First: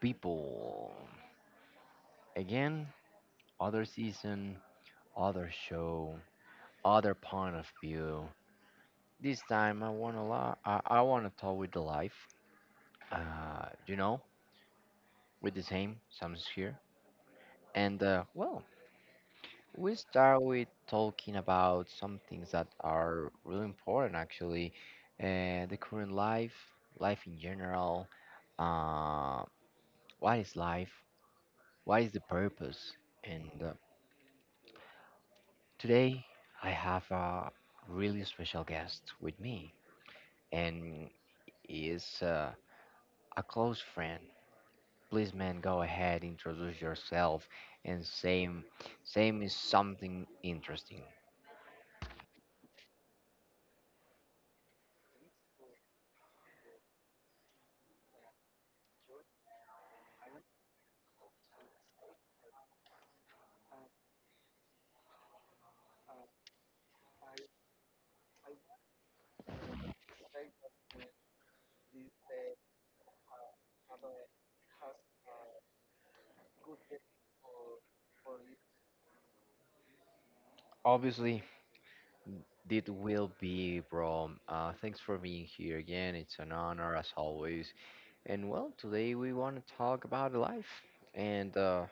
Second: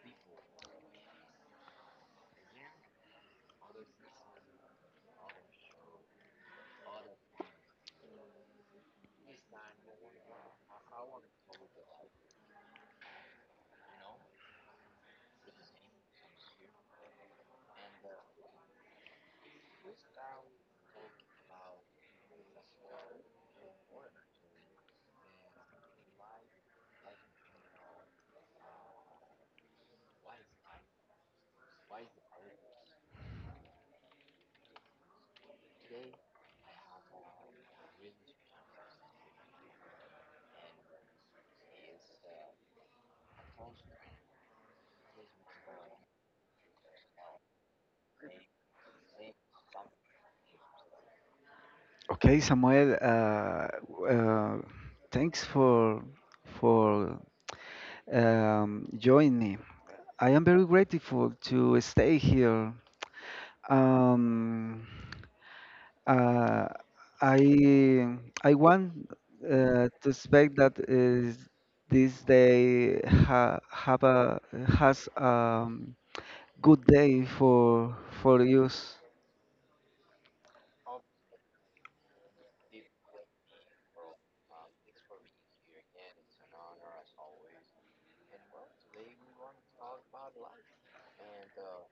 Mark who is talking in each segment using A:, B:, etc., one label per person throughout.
A: people. Again, other season, other show, other point of view. This time, I want to I want to talk with the life. Uh, you know, with the same Sam's here, and well, we start with talking about some things that are really important, actually, the current life in general. Uh, what is life? What is the purpose? And today I have a really special guest with me, and he is a close friend. Please, man, go ahead, introduce yourself, and same is something interesting.
B: Okay, Samuel, uh, thanks for joining me. I am very grateful to stay here. Um, uh, I I want to expect that is this day ha have a has a good day for use.
A: Obviously, it will be, bro. Thanks for being here again. It's an honor as always. And well, today we want to talk about life. And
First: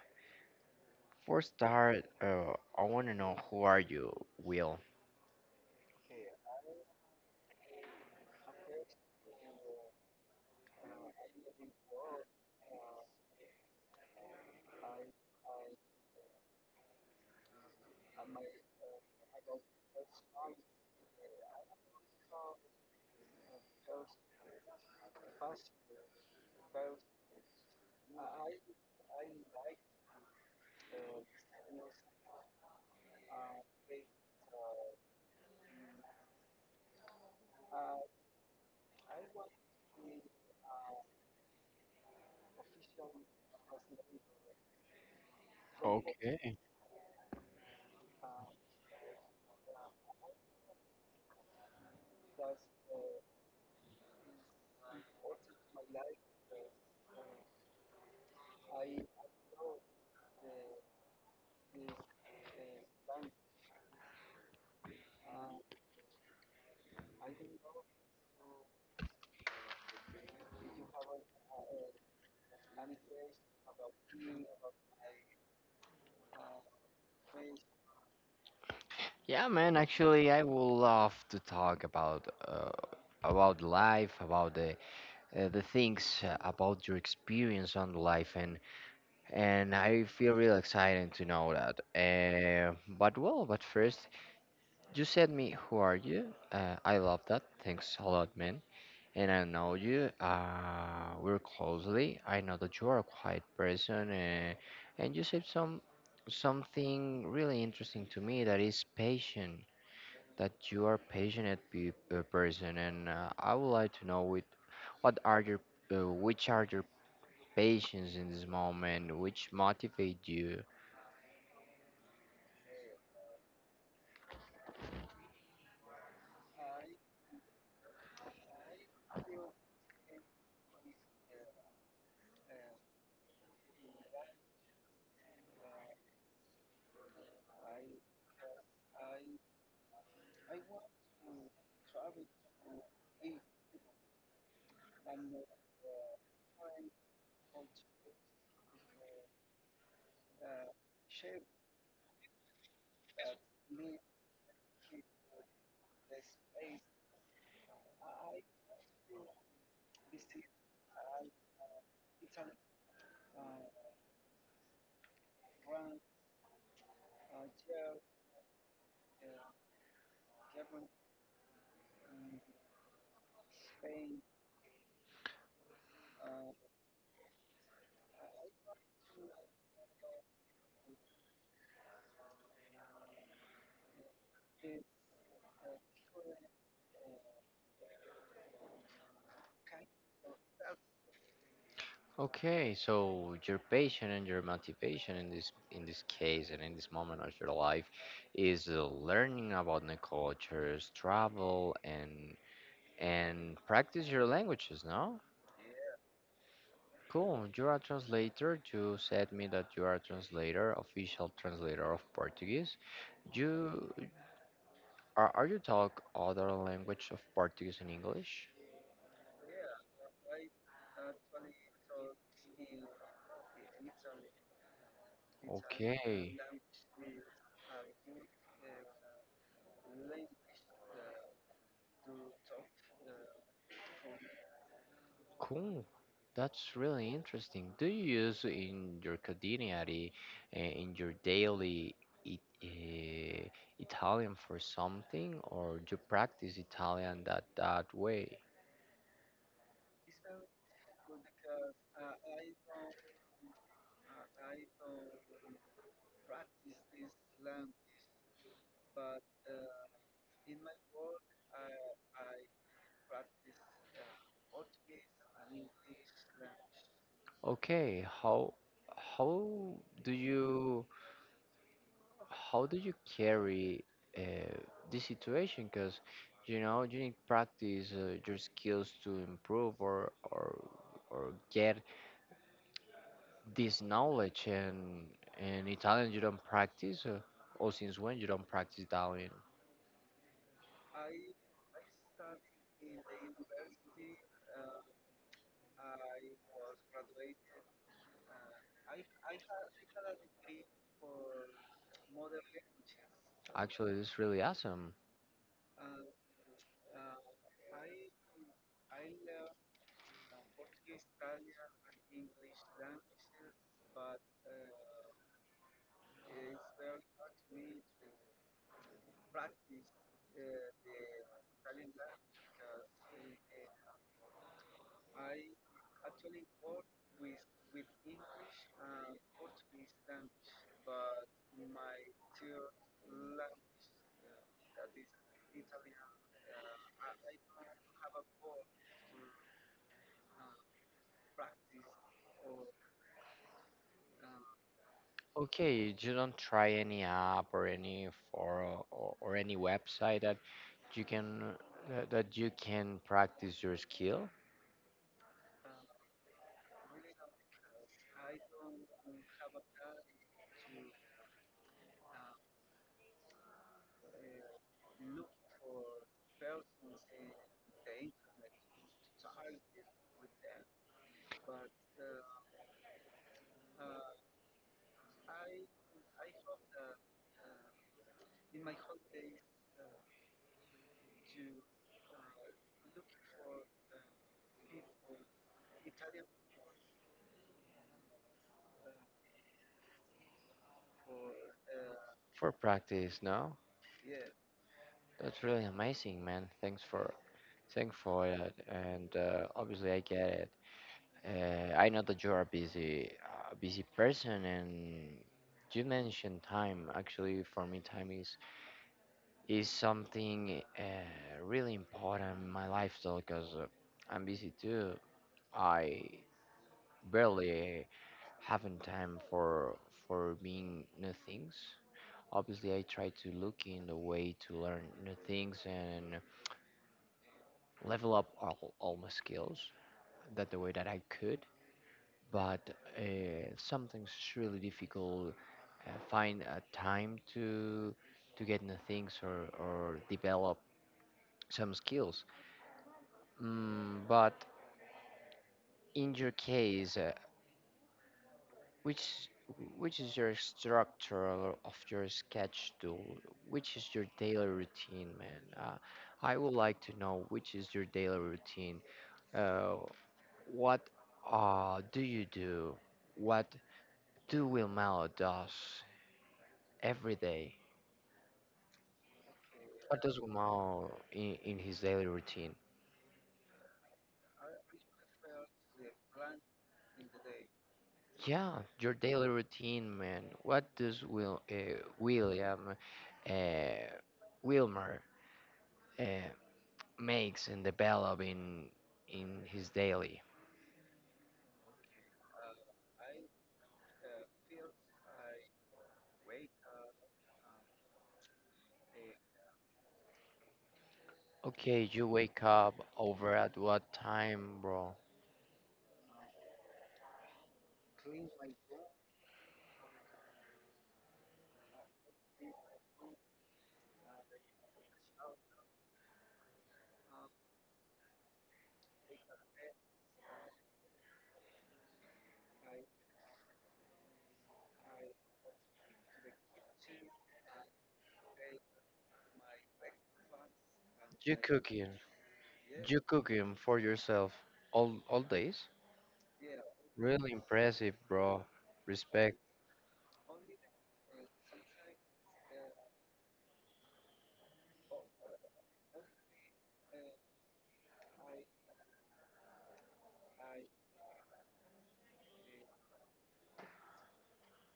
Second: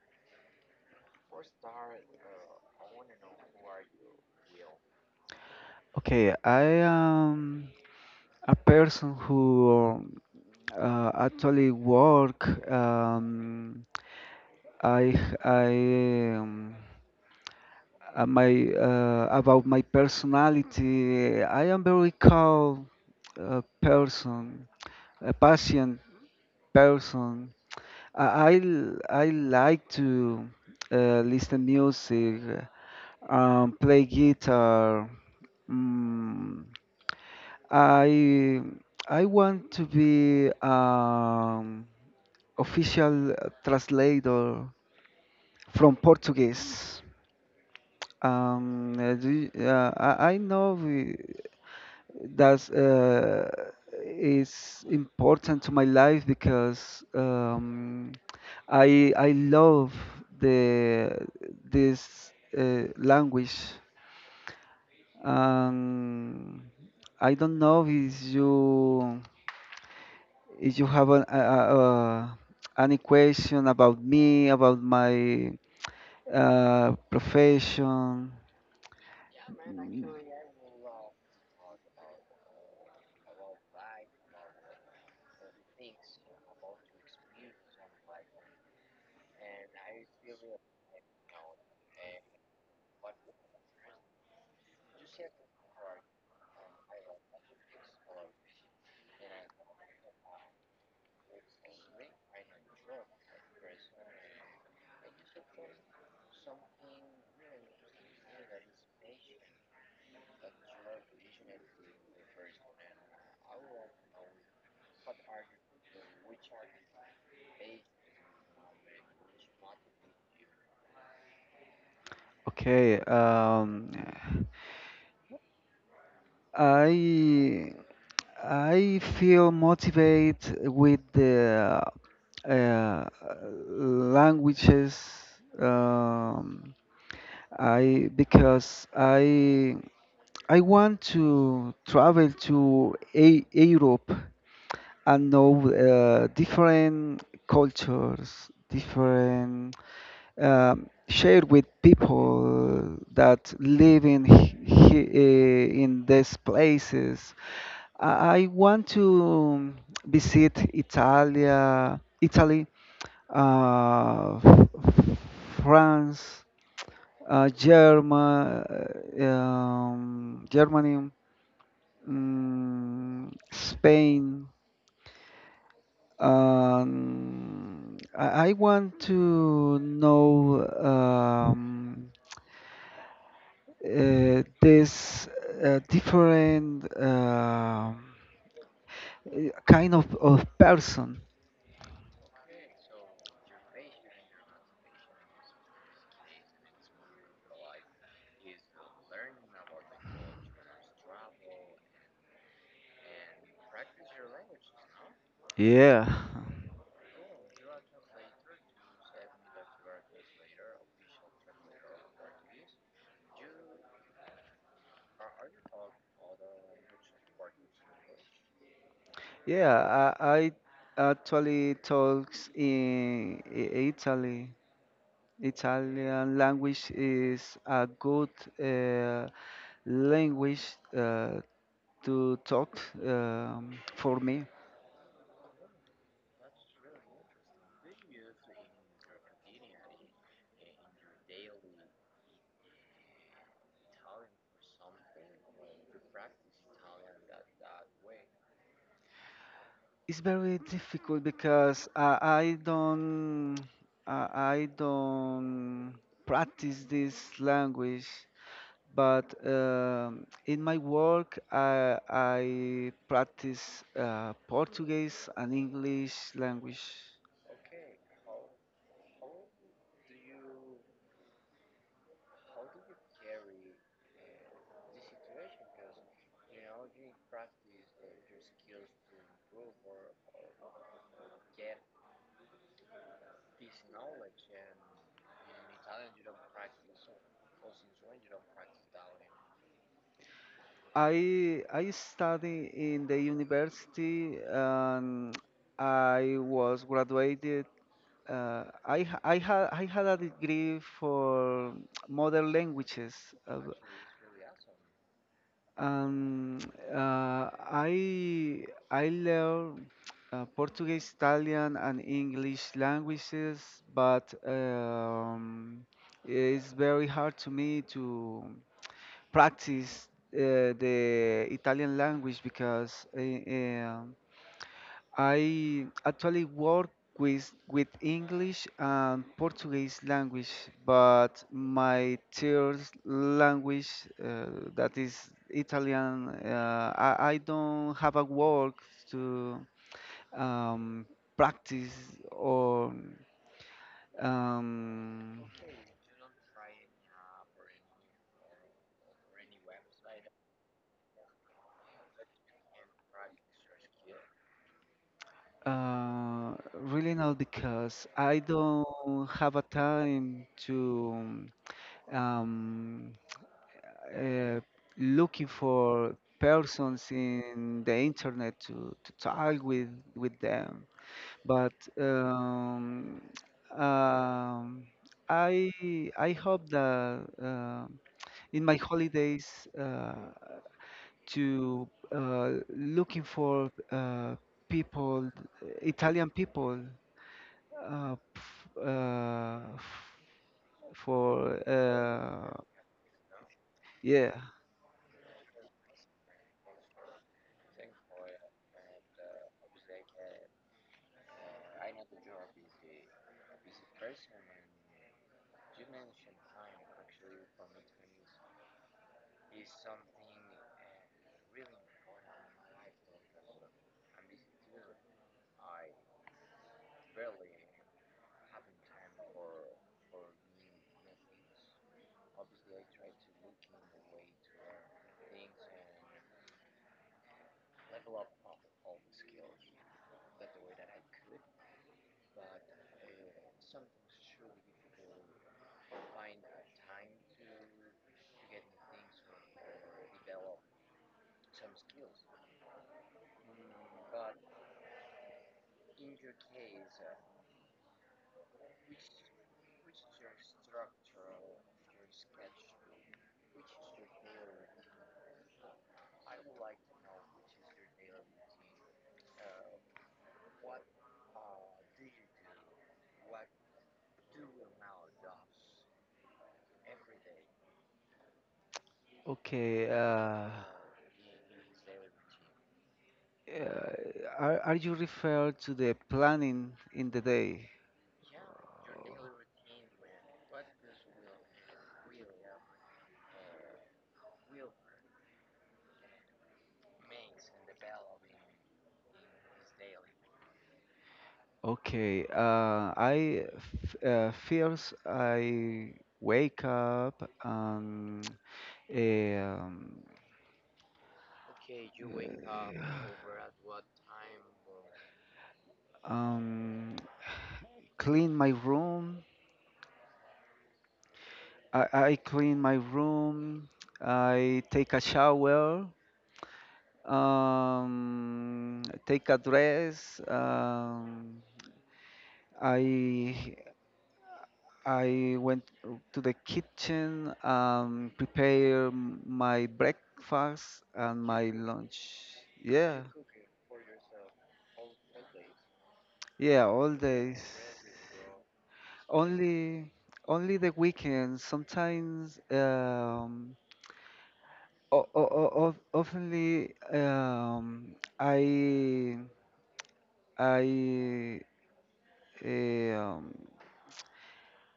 A: for start, I want to know who are you, Will?
B: Okay, I am a person who actually, work. Um, I I um, my about my personality. I am very calm person, a patient person. I like to listen music, play guitar. Mm, I I want to be official translator from
A: Okay.
B: Portuguese. I that's is important to my life because I love the this language. Um, I don't know if you have an, a- any question about me, about my profession.
A: Yeah, man.
B: Mm.
A: Actually, I would love to talk about life, about the things about your experience on life, and I feel real excited to know that. But well, but first, you said me, who are you? I love that. Thanks a lot, man. And I know you. We're closely. I know that you are a quiet person, and you said something really interesting to me that is patience. That you are passionate person, and I would like to know with what are your which are your passions in this moment, which motivate you.
B: Okay, I I feel motivated with the uh, languages. Um, I because I I want to travel to a Europe and know different cultures, different, share with people that live in in these places. I want to visit Italy, uh, f- France, uh, Germa, Germany, Spain. I want to know. This different kind of person.
A: Okay, so your passion and your motivation in this case and in this moment of your life is learning about new cultures, travel, and practice your languages. No,
B: Yeah.
A: cool. You are a translator. You said me that you are a translator, official translator of Portuguese. You are you talk other language of Portuguese and English?
B: yeah. I, I actually talks in Italy.
A: Yeah.
B: Italian language is a good uh, language uh, to talk for me.
A: Cool. That's really interesting. Do you use in your quotidianity, in your daily it, uh, Italian for something, or you practice Italian that way?
B: It's very difficult because I don't practice this language, but in my work I practice Portuguese and English language.
A: Okay, how do you how do you carry uh, this situation? Because you know you need practice your skills to improve or or get this knowledge. And in Italian, you don't practice, or since when you don't practice Italian?
B: I study in the university and I was graduated. I had a degree for modern languages. Uh,
A: Actually, this is really awesome.
B: Um, uh, I I learn Portuguese, Italian, and English languages, but it's very hard to me to practice the Italian language because I actually work with English and Portuguese language, but my third language, that is Italian, I don't have a work to um, practice or um,
A: Okay, you don't try any app or or any website that you can practice your skill
B: really not because I don't have a time to um, uh, looking for persons in the internet to talk with them, but um, um, I I hope that in my holidays to looking for people, Italian people uh, f- uh, f- for uh.
A: for practice, no?
B: Yeah.
A: That's really amazing, man. Thanks for it. And obviously, I get it. I know that you're a busy person, and you mentioned time. Actually, for me, time is something really important in my lifestyle because I'm busy too. I barely having time for being new things. Obviously, I try to look in the way to learn new things and level up all my skills that the way that I could. But something's really difficult. Find a time to get new things or develop some skills. But in your case, which which is your structure of your sketch tool? Which is your daily routine, man? I would like to know which is your daily routine. Uh, what do you do? What do Wilmao does every day?
B: okay
A: What does
B: uh,
A: Wilmao in his daily routine?
B: Uh, are you referred to the planning in the day?
A: Yeah, your daily routine, man. What does Will William uh, Wilmer uh, makes and develop in his daily?
B: Okay, first I wake up and um,
A: Okay, you wake up over at what time, bro?
B: um, clean my room. I clean my room. I take a shower. Take a dress. I I went to the kitchen and prepare my breakfast and
A: You
B: my
A: cooking?
B: lunch. Yeah,
A: You cooking for yourself all days?
B: yeah, all
A: Really
B: days.
A: impressive, bro. Respect.
B: Only, only the weekends. Sometimes, oftenly, I, I, eh, um,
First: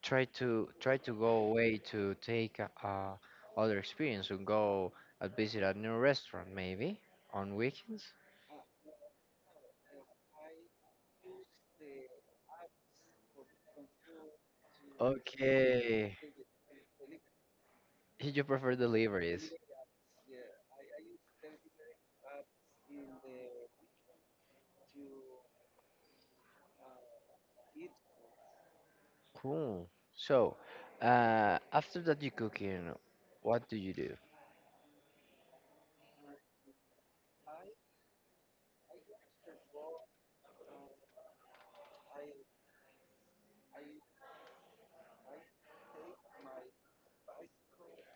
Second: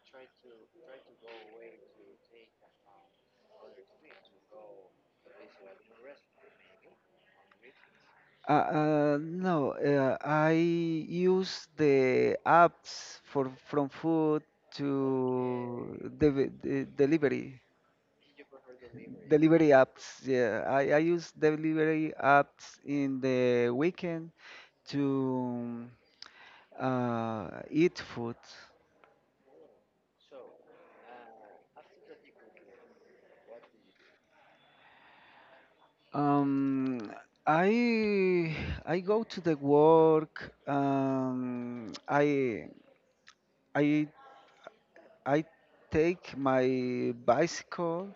A: Try to go away to take a other experience and go and visit a new restaurant maybe on weekends.
B: No, I use the apps for from food to
A: Okay,
B: delivery,
A: you prefer delivery.
B: delivery apps. Yeah, I use delivery apps in the weekend to eat food.
A: Cool. So after that you cooking, what do you do?
B: Um, I I go to the work. I I take my bicycle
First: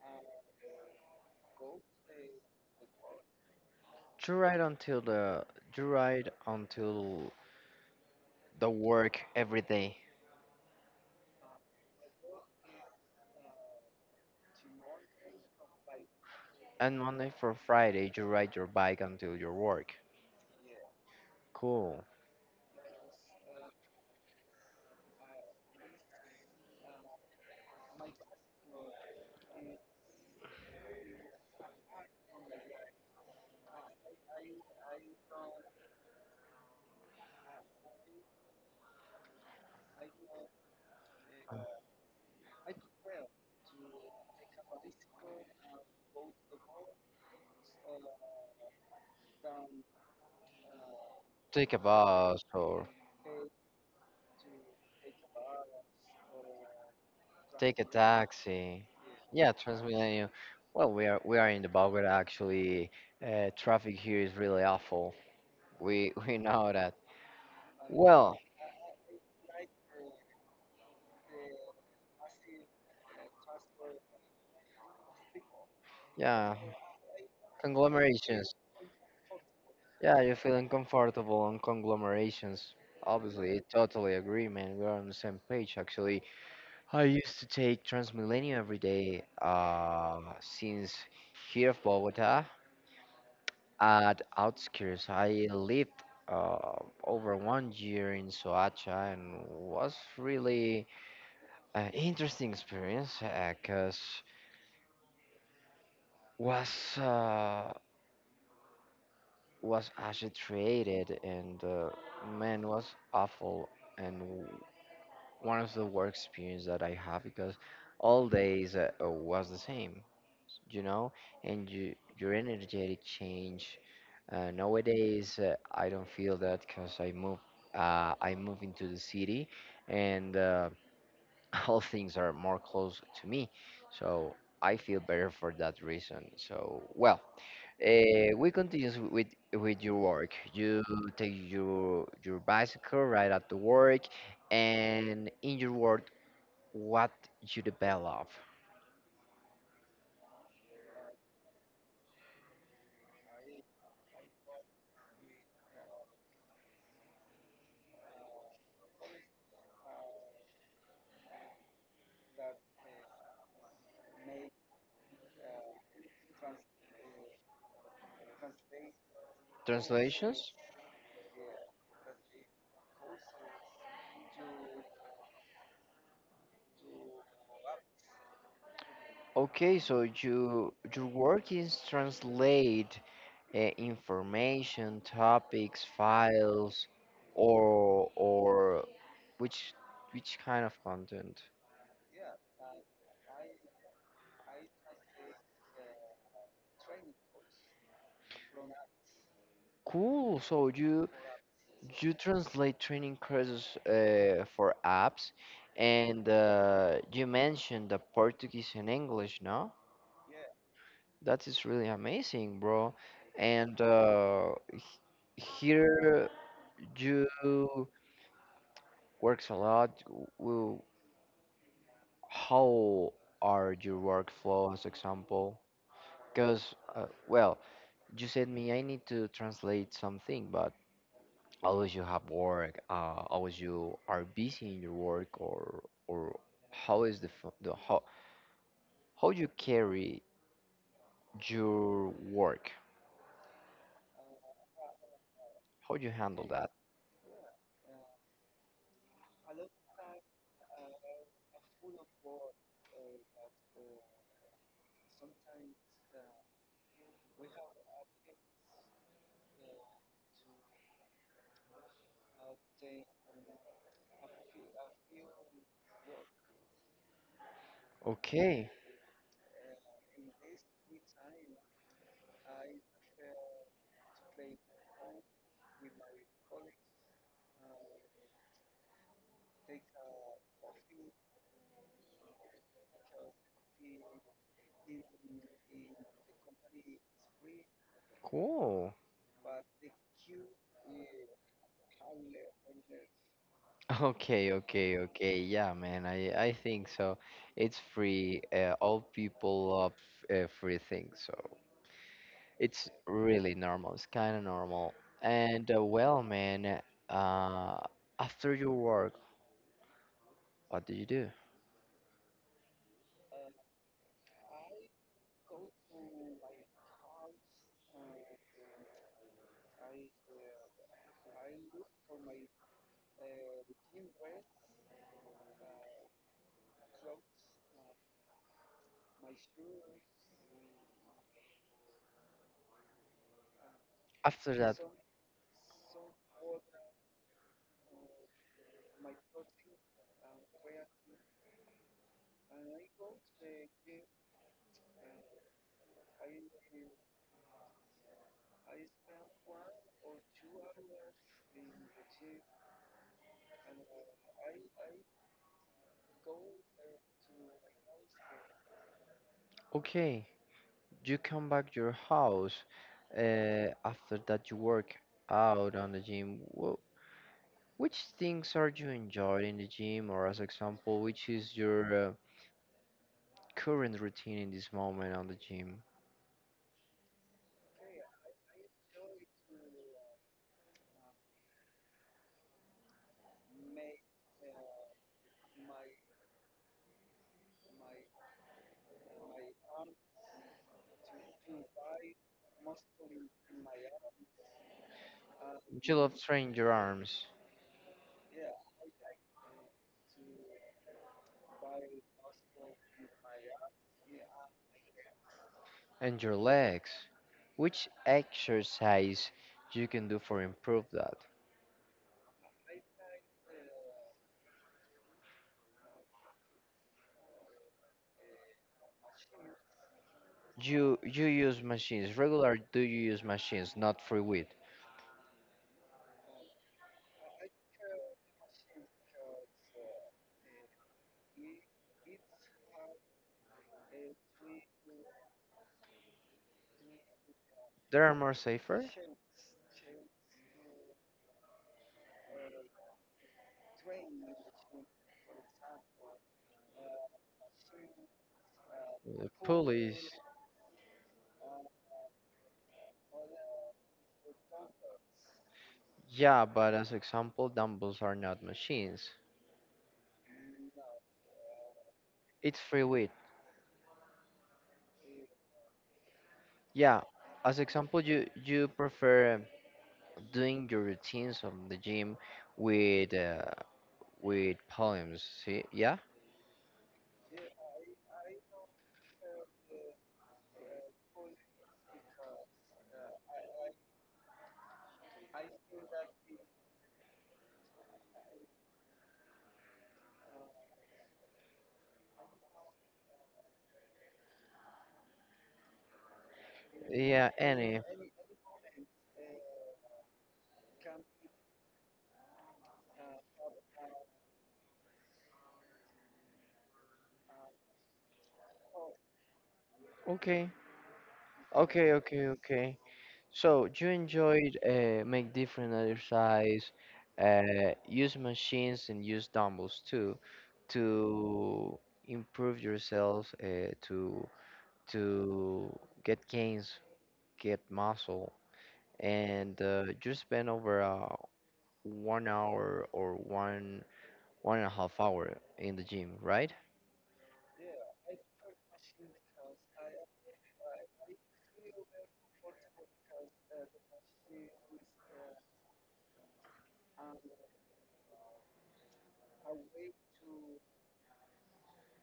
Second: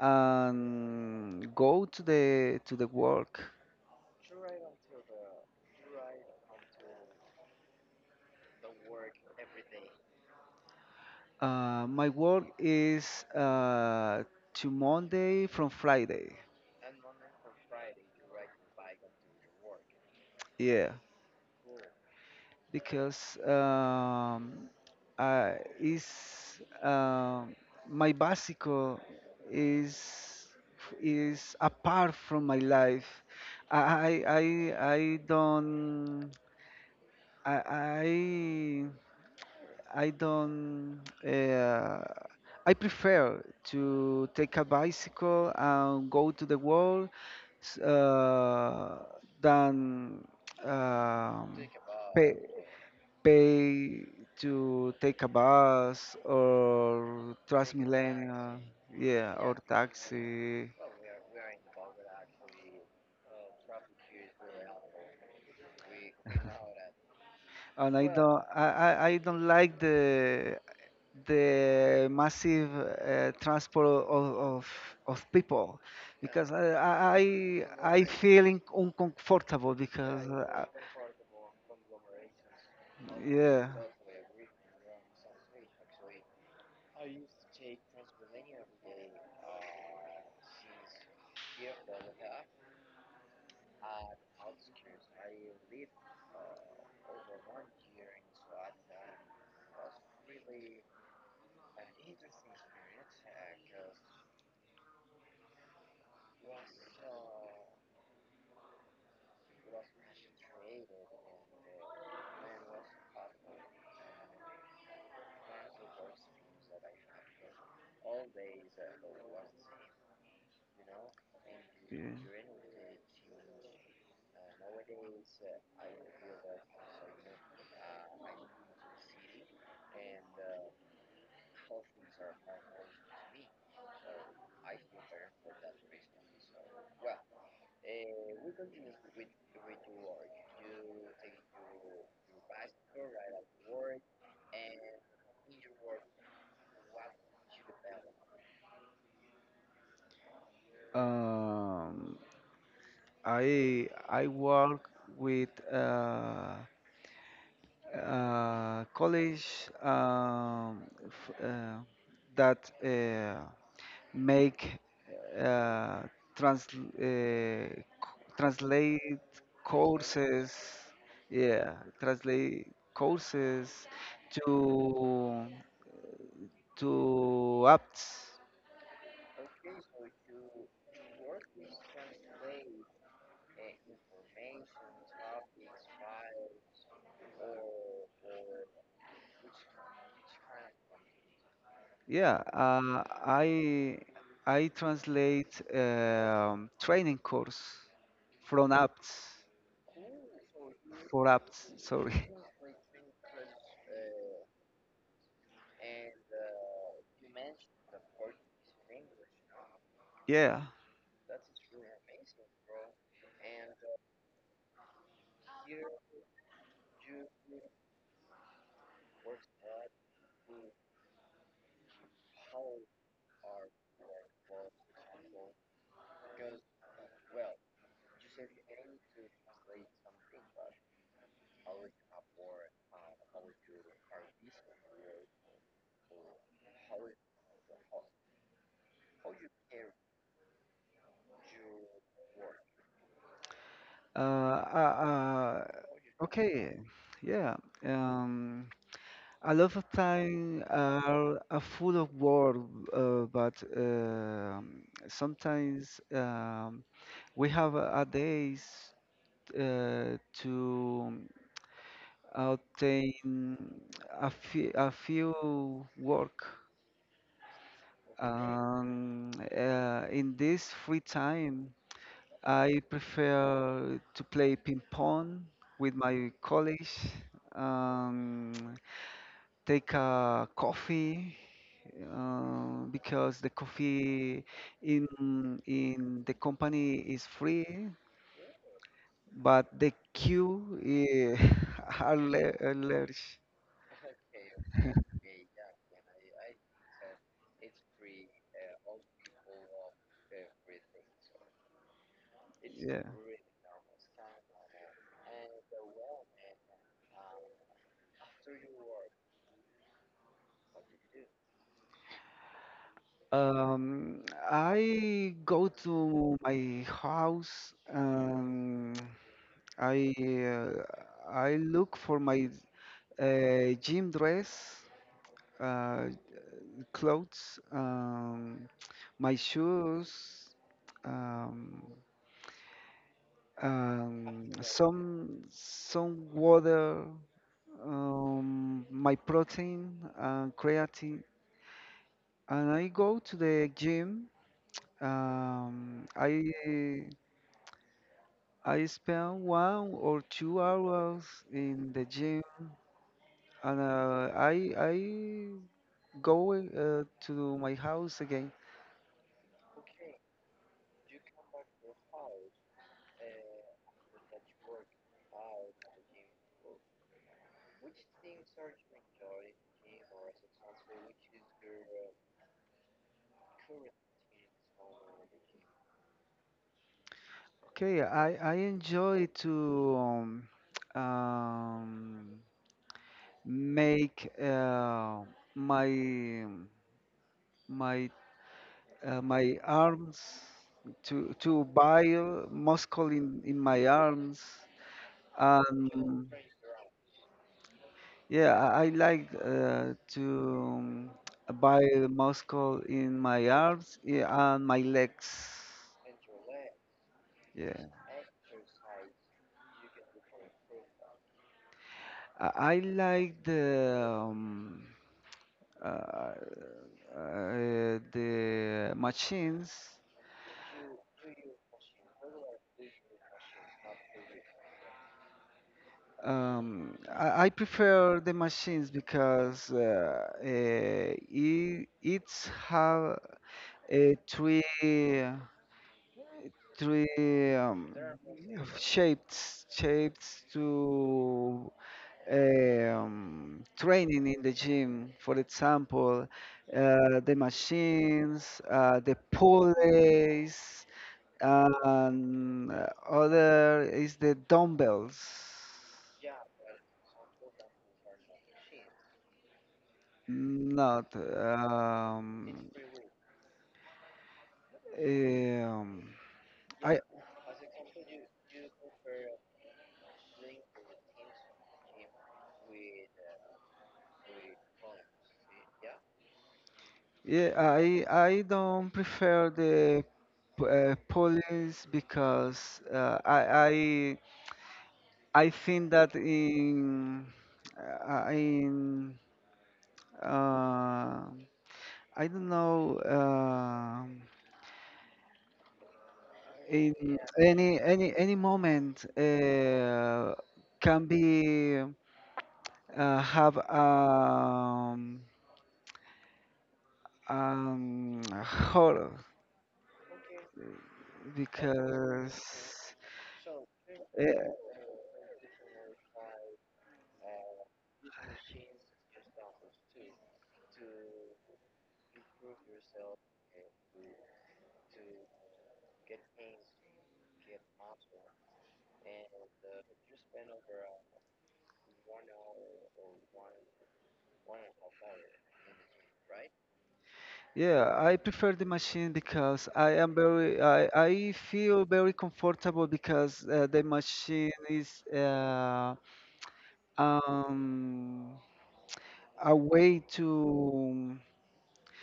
B: and go to the work.
A: You ride until the you ride until the work every day?
B: My work is to Monday from Friday.
A: And Monday for Friday, you ride your bike until your work.
B: Yeah,
A: Cool.
B: because uh, is um my bicycle is is apart from my life. I I I I don't I I I don't. I prefer to take a bicycle and go to the world s- uh, than um,
A: Take a
B: pay,
A: bus or
B: pay to take a bus or
A: take a
B: Transmilenio,
A: taxi.
B: yeah,
A: Yeah,
B: or
A: Transmilenio.
B: taxi.
A: Well, we are in the Bogota actually. Traffic here is really awful. We we know that.
B: And I
A: Well,
B: don't. I don't like the massive transport of people because
A: yeah,
B: I feel
A: conglomerations.
B: uncomfortable
A: Yeah,
B: because
A: you're feeling comfortable on conglomerations. Obviously, I
B: yeah,
A: totally agree, man. We're on the same page actually. I used to take Transmilenio every day since here of Bogota at outskirts. I lived uh, over 1 year in Soacha and was really interesting experience because was uh, was actually created, and man was awful and one of the work experience that I have because all days was the same, you know, and you,
B: yeah.
A: your energetic change. Nowadays, I don't feel that because I move. I move into the city, and all things are more close to me. So I feel better for that reason. So well, we continue with your work. You take your bicycle right after work, and in your work, what you develop?
B: Um, I work with college f that make uh, translate courses,
A: Translations.
B: yeah, translate courses to to apps.
A: Okay, so your work is translate information, topics, files, or which which kind of content?
B: Yeah, I translate training course from apps
A: Cool. So you
B: for apps.
A: you
B: Sorry.
A: translate training courses for apps, and you mentioned the Portuguese and English. No,
B: Yeah.
A: that is really amazing, bro. And here you works a lot. W- How are your workflows, example? Because well, you said me I need to translate something, but always you have work always you are busy in your work or how is the, f- the how you carry your work,
B: Uh, uh,
A: how you
B: uh,
A: handle that?
B: okay. Yeah. Um, A lot of time are full of war, but sometimes we have a days to obtain a few work.
A: Okay.
B: Um, in this free time, I prefer to play ping pong with my colleagues. Um, Take a coffee because the coffee in in the company is free,
A: Cool.
B: but the queue are large.
A: Okay, okay, okay. Yeah, man, I think so. It's free, all people love free things, so it's
B: yeah.
A: really normal, it's kind of normal. And well, man, uh after your work, what do you do
B: Um, I go to my house. I uh, I look for my gym dress, uh, clothes. My shoes, um,
A: after?
B: some water, my protein and creatine, and I go to the gym. Um, I I spend 1 or 2 hours in the gym, and I go to my house again.
A: Okay, you come back your house, after that you work out on the gym, which things are you enjoying in the gym, or as example, which is your current routine in this moment on the gym? You
B: Okay, I enjoy to um, um, make my my my arms to buy muscle in my arms,
A: love
B: and
A: training your arms
B: yeah. I like to buy muscle in my arms, yeah, and my legs.
A: and your legs.
B: Yeah,
A: Which exercise you can do for improve that?
B: I, I like um, uh, the machines.
A: You use machines regular? Do you use machines, not free weight?
B: I prefer the machines because it, it's have a three three
A: They are more safer.
B: shapes to training in the gym. For example, the machines, the pulleys, and other is the dumbbells.
A: Yeah, but as example, dumbbells are not machines.
B: Not.
A: It's free weight.
B: Um, I
A: Yeah. As example, you prefer doing your routines on the gym with uh, with poems. See? Yeah.
B: Yeah, I don't prefer the police because I think that in uh, I don't know in
A: Yeah. Any.
B: any moment can be have horror
A: Okay. Okay. Okay. Okay.
B: because
A: So you
B: eh.
A: enjoyed make different exercise, use machines and use dumbbells too to improve yourself, to get gains, get muscle, and you spend over 1 hour or one and a half hour in the gym, right?
B: yeah, I prefer the machine because I am very I feel very comfortable because the machine is um, a way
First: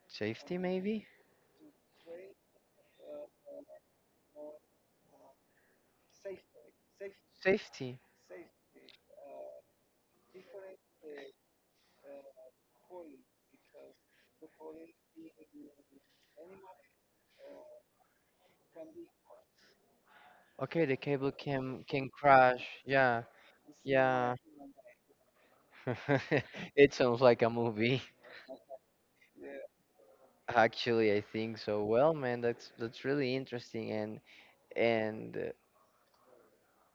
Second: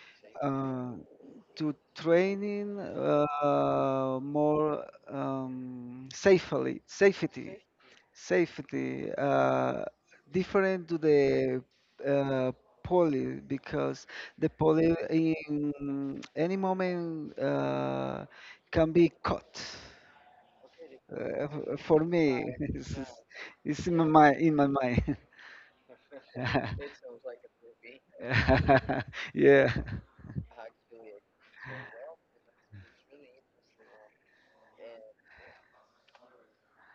A: Safety
B: uh,
A: maybe?
B: to training more safely safety
A: Safety.
B: safety different to the uh, poly because the poly in any moment can be caught.
A: Okay, the cable
B: Uh, f-
A: can
B: for
A: can
B: me,
A: crash. Yeah.
B: it's in my mind.
A: It sounds like a movie.
B: yeah.
A: Actually, I think so. Well, man, that's really interesting and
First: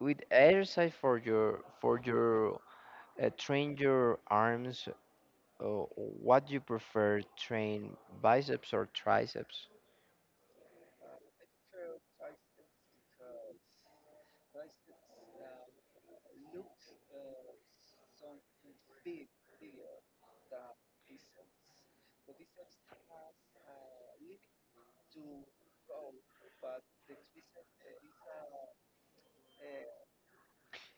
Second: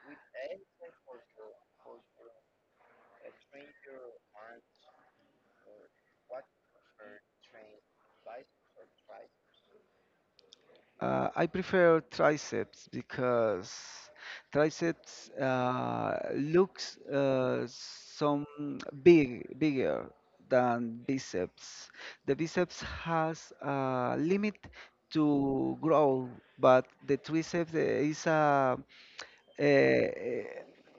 A: with exercise for your train your arms, uh, what do you prefer, train biceps or triceps?
B: I prefer triceps because triceps looks some big bigger than biceps. The biceps has a limit to grow, but the triceps is a eh, eh,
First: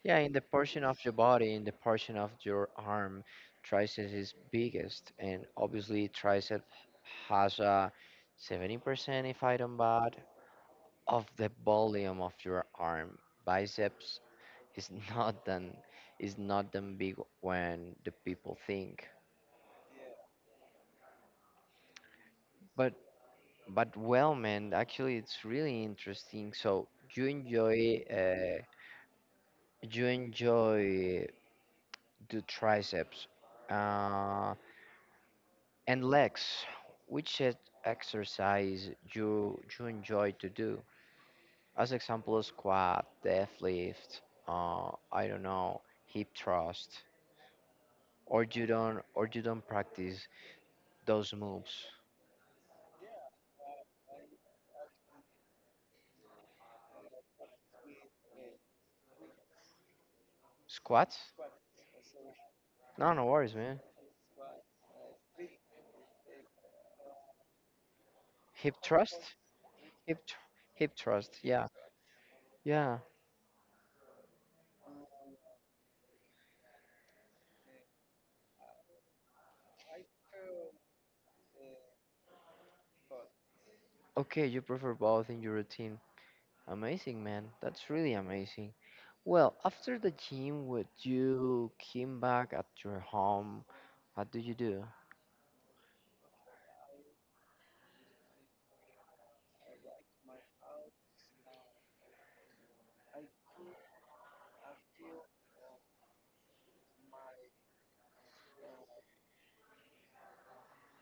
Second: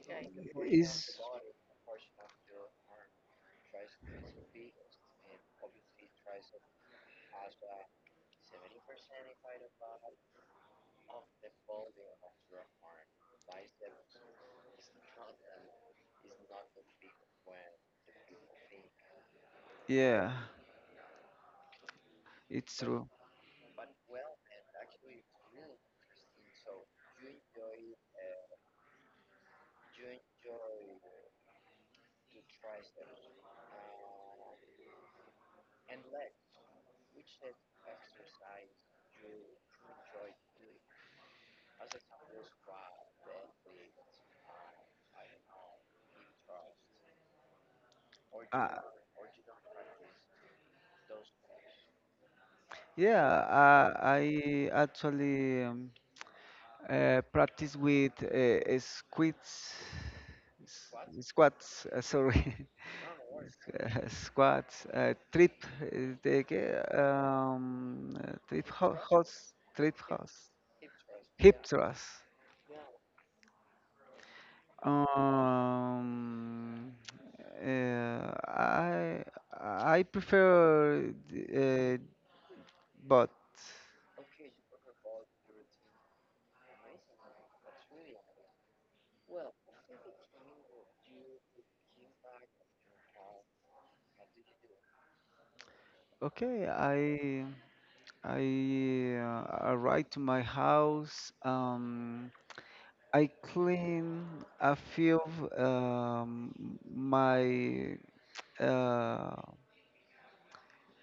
A: Yeah, in the portion of
B: is
A: your body, in the portion of your arm, tricep is biggest, and obviously tricep has a 70%, if I don't bad, of the volume of your arm. Biceps is not than is not than big when the people think.
B: yeah, it's
A: But
B: true.
A: but well, man, actually, it's really interesting. So you enjoy uh, you enjoy the triceps. Um And Lex, which exercise you enjoy to do? As example, squat, deadlift, I don't know, hip thrust, or you
B: Uh,
A: don't or you don't practice those moves.
B: yeah, I actually practice with
A: Squat?
B: s- squats. Sorry.
A: No, no worries, man.
B: Squats. Trip. The, ge- trip
A: Hip
B: ho-
A: thrust?
B: house. Trip
A: Hip thr
B: house.
A: hip thrust.
B: Hip
A: Yeah,
B: thrust.
A: yeah.
B: Um, uh, I I prefer but
A: Okay, you prefer both in your routine. Amazing, man. That's really amazing. Well, after the gym, would you came back at your home? What do you do?
B: okay. I uh, arrived to my house. I clean a few um, my uh,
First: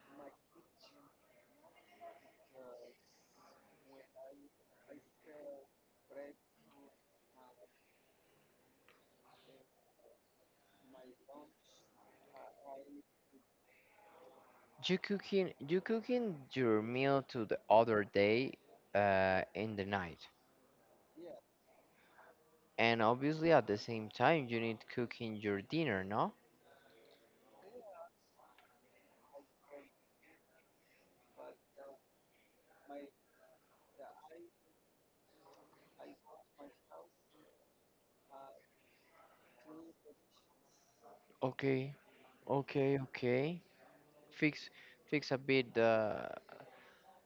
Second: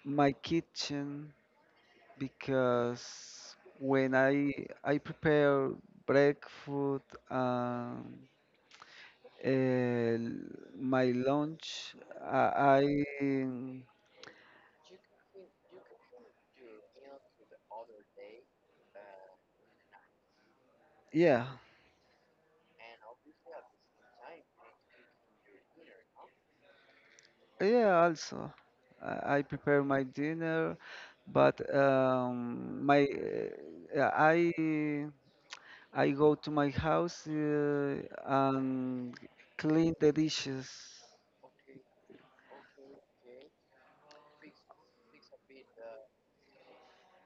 B: my kitchen because when I prepare breakfast and my lunch, I
A: You cooking your meal to the other day, in the night.
B: yeah.
A: And obviously at the same time you need cooking your dinner, no?
B: Yeah, also I prepare my dinner, but my uh, I I go to my house and clean the dishes.
A: Okay, okay, okay. Fix fix a bit the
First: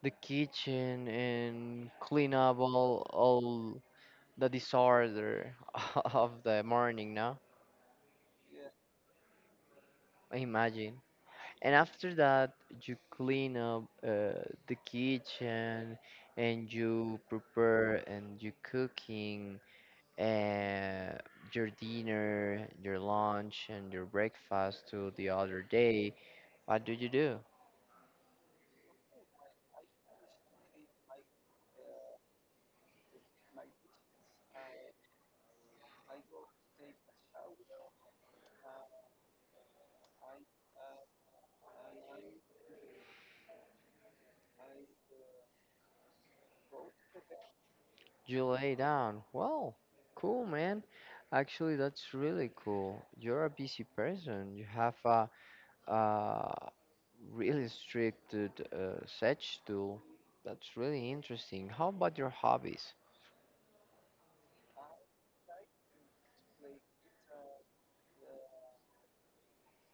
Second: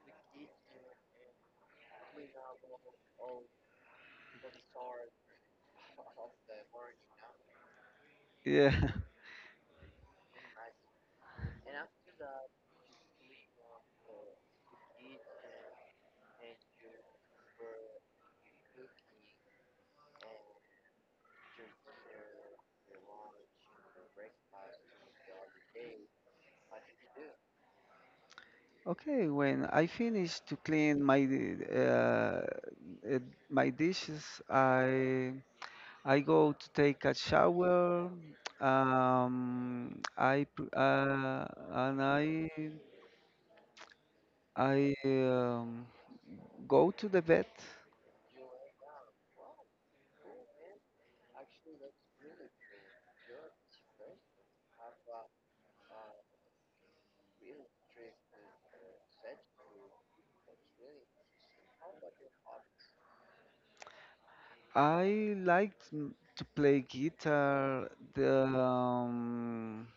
A: the kitchen and clean up all the disorder of the morning, no?
B: Yeah.
A: Imagine. And after that, you clean up the kitchen and you prepare and you cooking uh, your dinner, your lunch, and your breakfast to the other day. What do?
B: Okay, when I finish to clean my uh, uh, my dishes, I go to take a shower. I pr- and I Go to the bed.
A: You lay down. Well, cool, man. Actually, that's really cool. You're a busy person. You have a really strict schedule. That's really interesting. How about your hobbies?
B: I like to play guitar, the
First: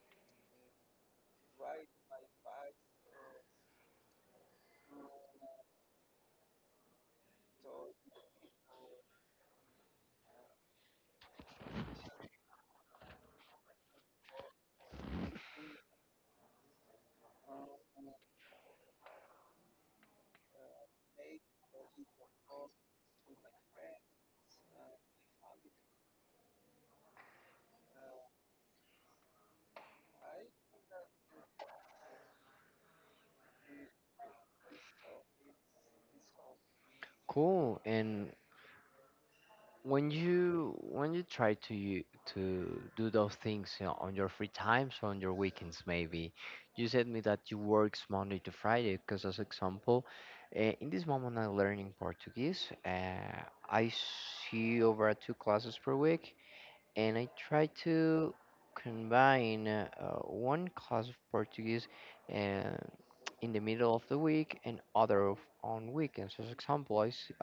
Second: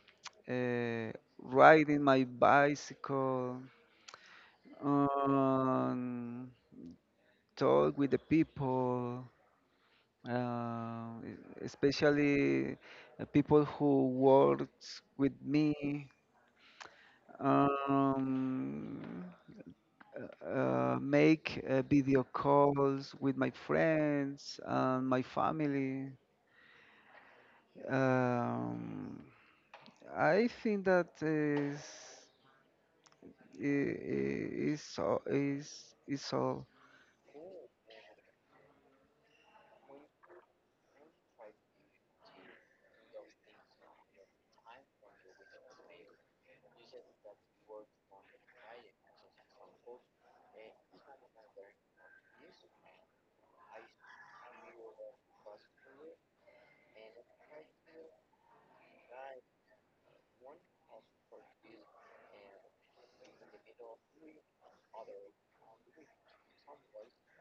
B: uh, riding my bicycle, um, talk with the people, uh, especially people who works with me, um, make video calls with my friends and my family. Um, I think that is all.
A: Cool. And when you try to to do those things, on your free times or on your weekends, maybe you said me that you works Monday to Friday. Because as example, in this moment I'm learning Portuguese. I see over 2 classes per week, and I try to combine one class of Portuguese uh, in the middle of the week and other on weekends. As example, is. See.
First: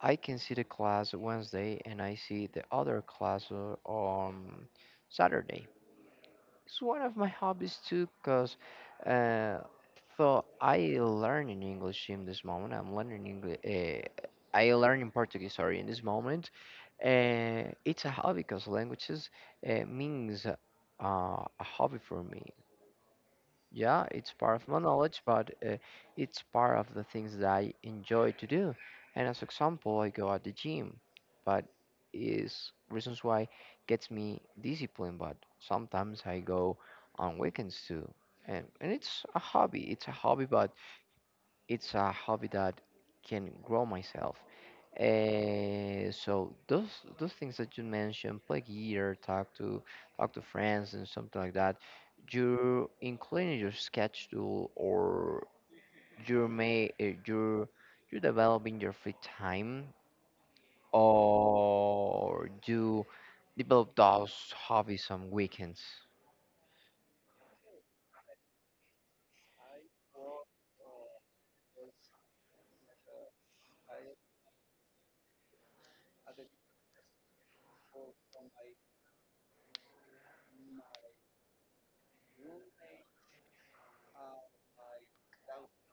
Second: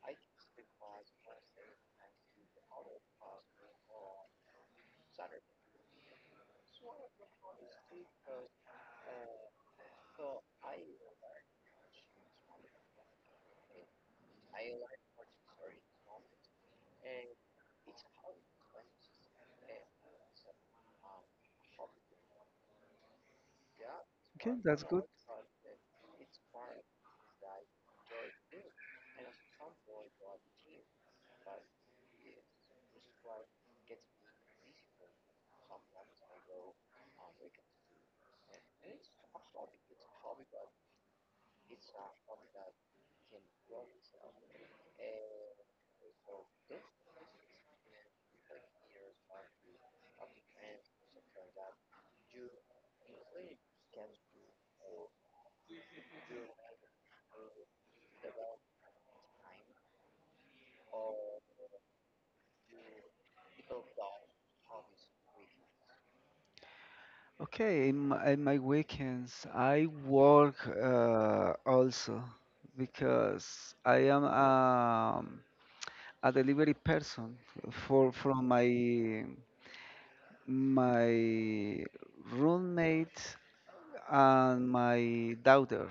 A: I can see the class Wednesday and I see the other class on Saturday. It's one of my hobbies too, cause uh, so I learn in English in this moment. I'm learning English. I learn in Portuguese. Sorry, in this moment, it's a hobby because languages means a hobby for me. Yeah, it's
B: Okay,
A: part of my
B: that's good.
A: knowledge, but it's part of the things that I enjoy to do. And as example, I go at the gym, but is reasons why gets me discipline. But sometimes I go on weekends too, and it's a hobby. It's a hobby, but it's a hobby that can grow myself. So those things that you mentioned, play gear, talk to friends and something like that, you're including your sketch tool or you're may you're developing your free time or you develop those hobbies on weekends.
B: Okay, in my weekends, I work also, because I am a delivery person for from my my roommate and my daughter.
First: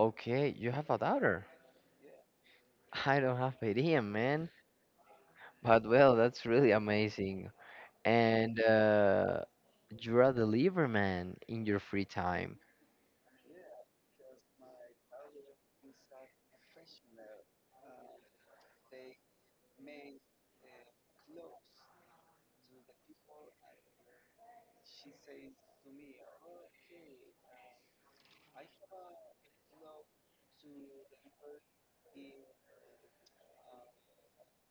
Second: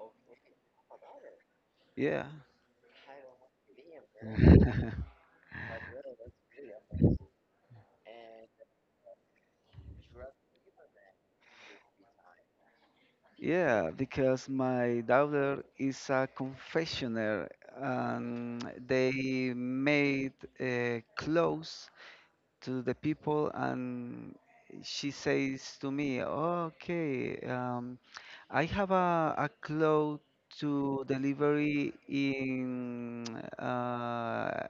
A: Okay, you have a daughter.
B: Yeah.
A: I don't have idea, man. But well, that's really amazing. And you are a deliverman in your free time.
B: Yeah, because my daughter is a confectioner and they made clothes to the people, and she says to me, okay, I have a cloth to delivery in uh,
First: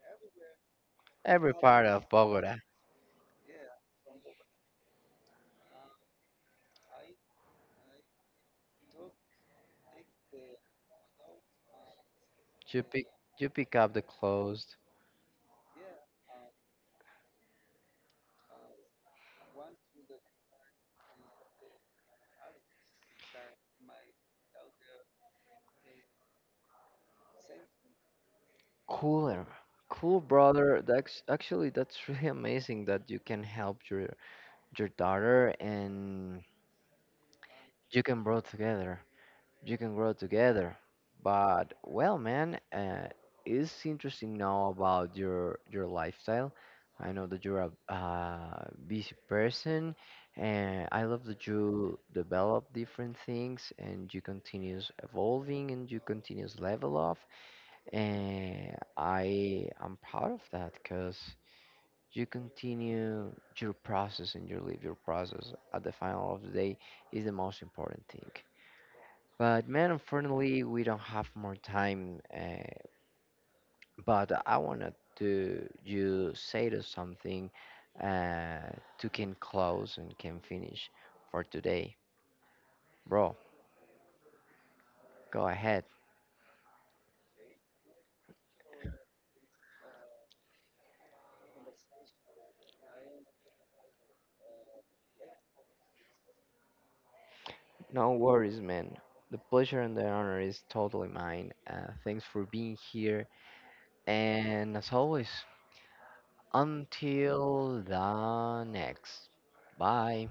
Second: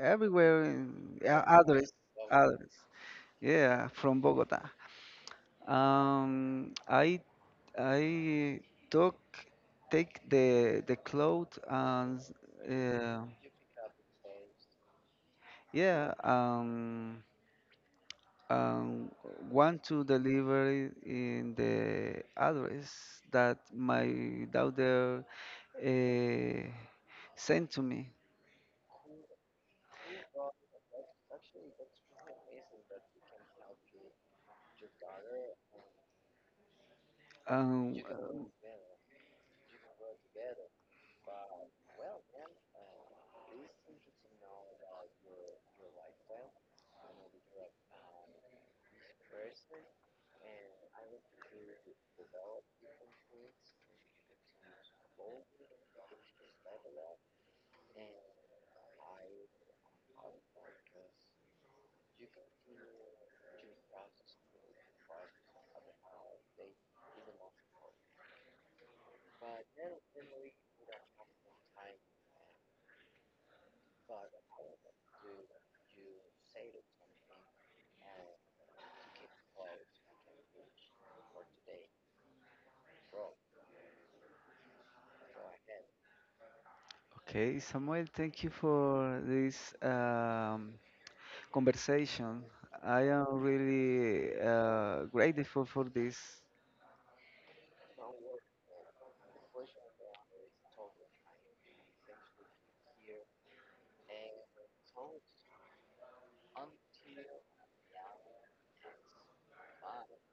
B: everywhere in,
A: Every part
B: address.
A: of Bogota,
B: Address, yeah, from bogota. Um, I I took Take the cloth and
A: you pick
B: uh,
A: you pick up the clothes.
B: yeah, um, want to deliver it in the address that my daughter uh, sent to me.
A: Cooler, cool, brother. That's actually, that's really amazing that you can help your daughter and
B: Um,
A: you can grow
B: uh,
A: together. You can grow together. But well, man, it's interesting now about your lifestyle. I know that you're a busy person, and I love that you develop different things and you continues evolving and you continues level up. And I am proud of that because you continue your process and you live your process. At the final of the day, is the most important thing. But man, unfortunately, we don't have more time. But I wanted to you say to something to can close and can finish for today, bro. Go ahead.
B: okay, Samuel, thank you for this conversation. I am really grateful for this.
A: No worries, man. The pleasure and the honor is totally mine. Thanks for being here, and as always, until the next. Bye.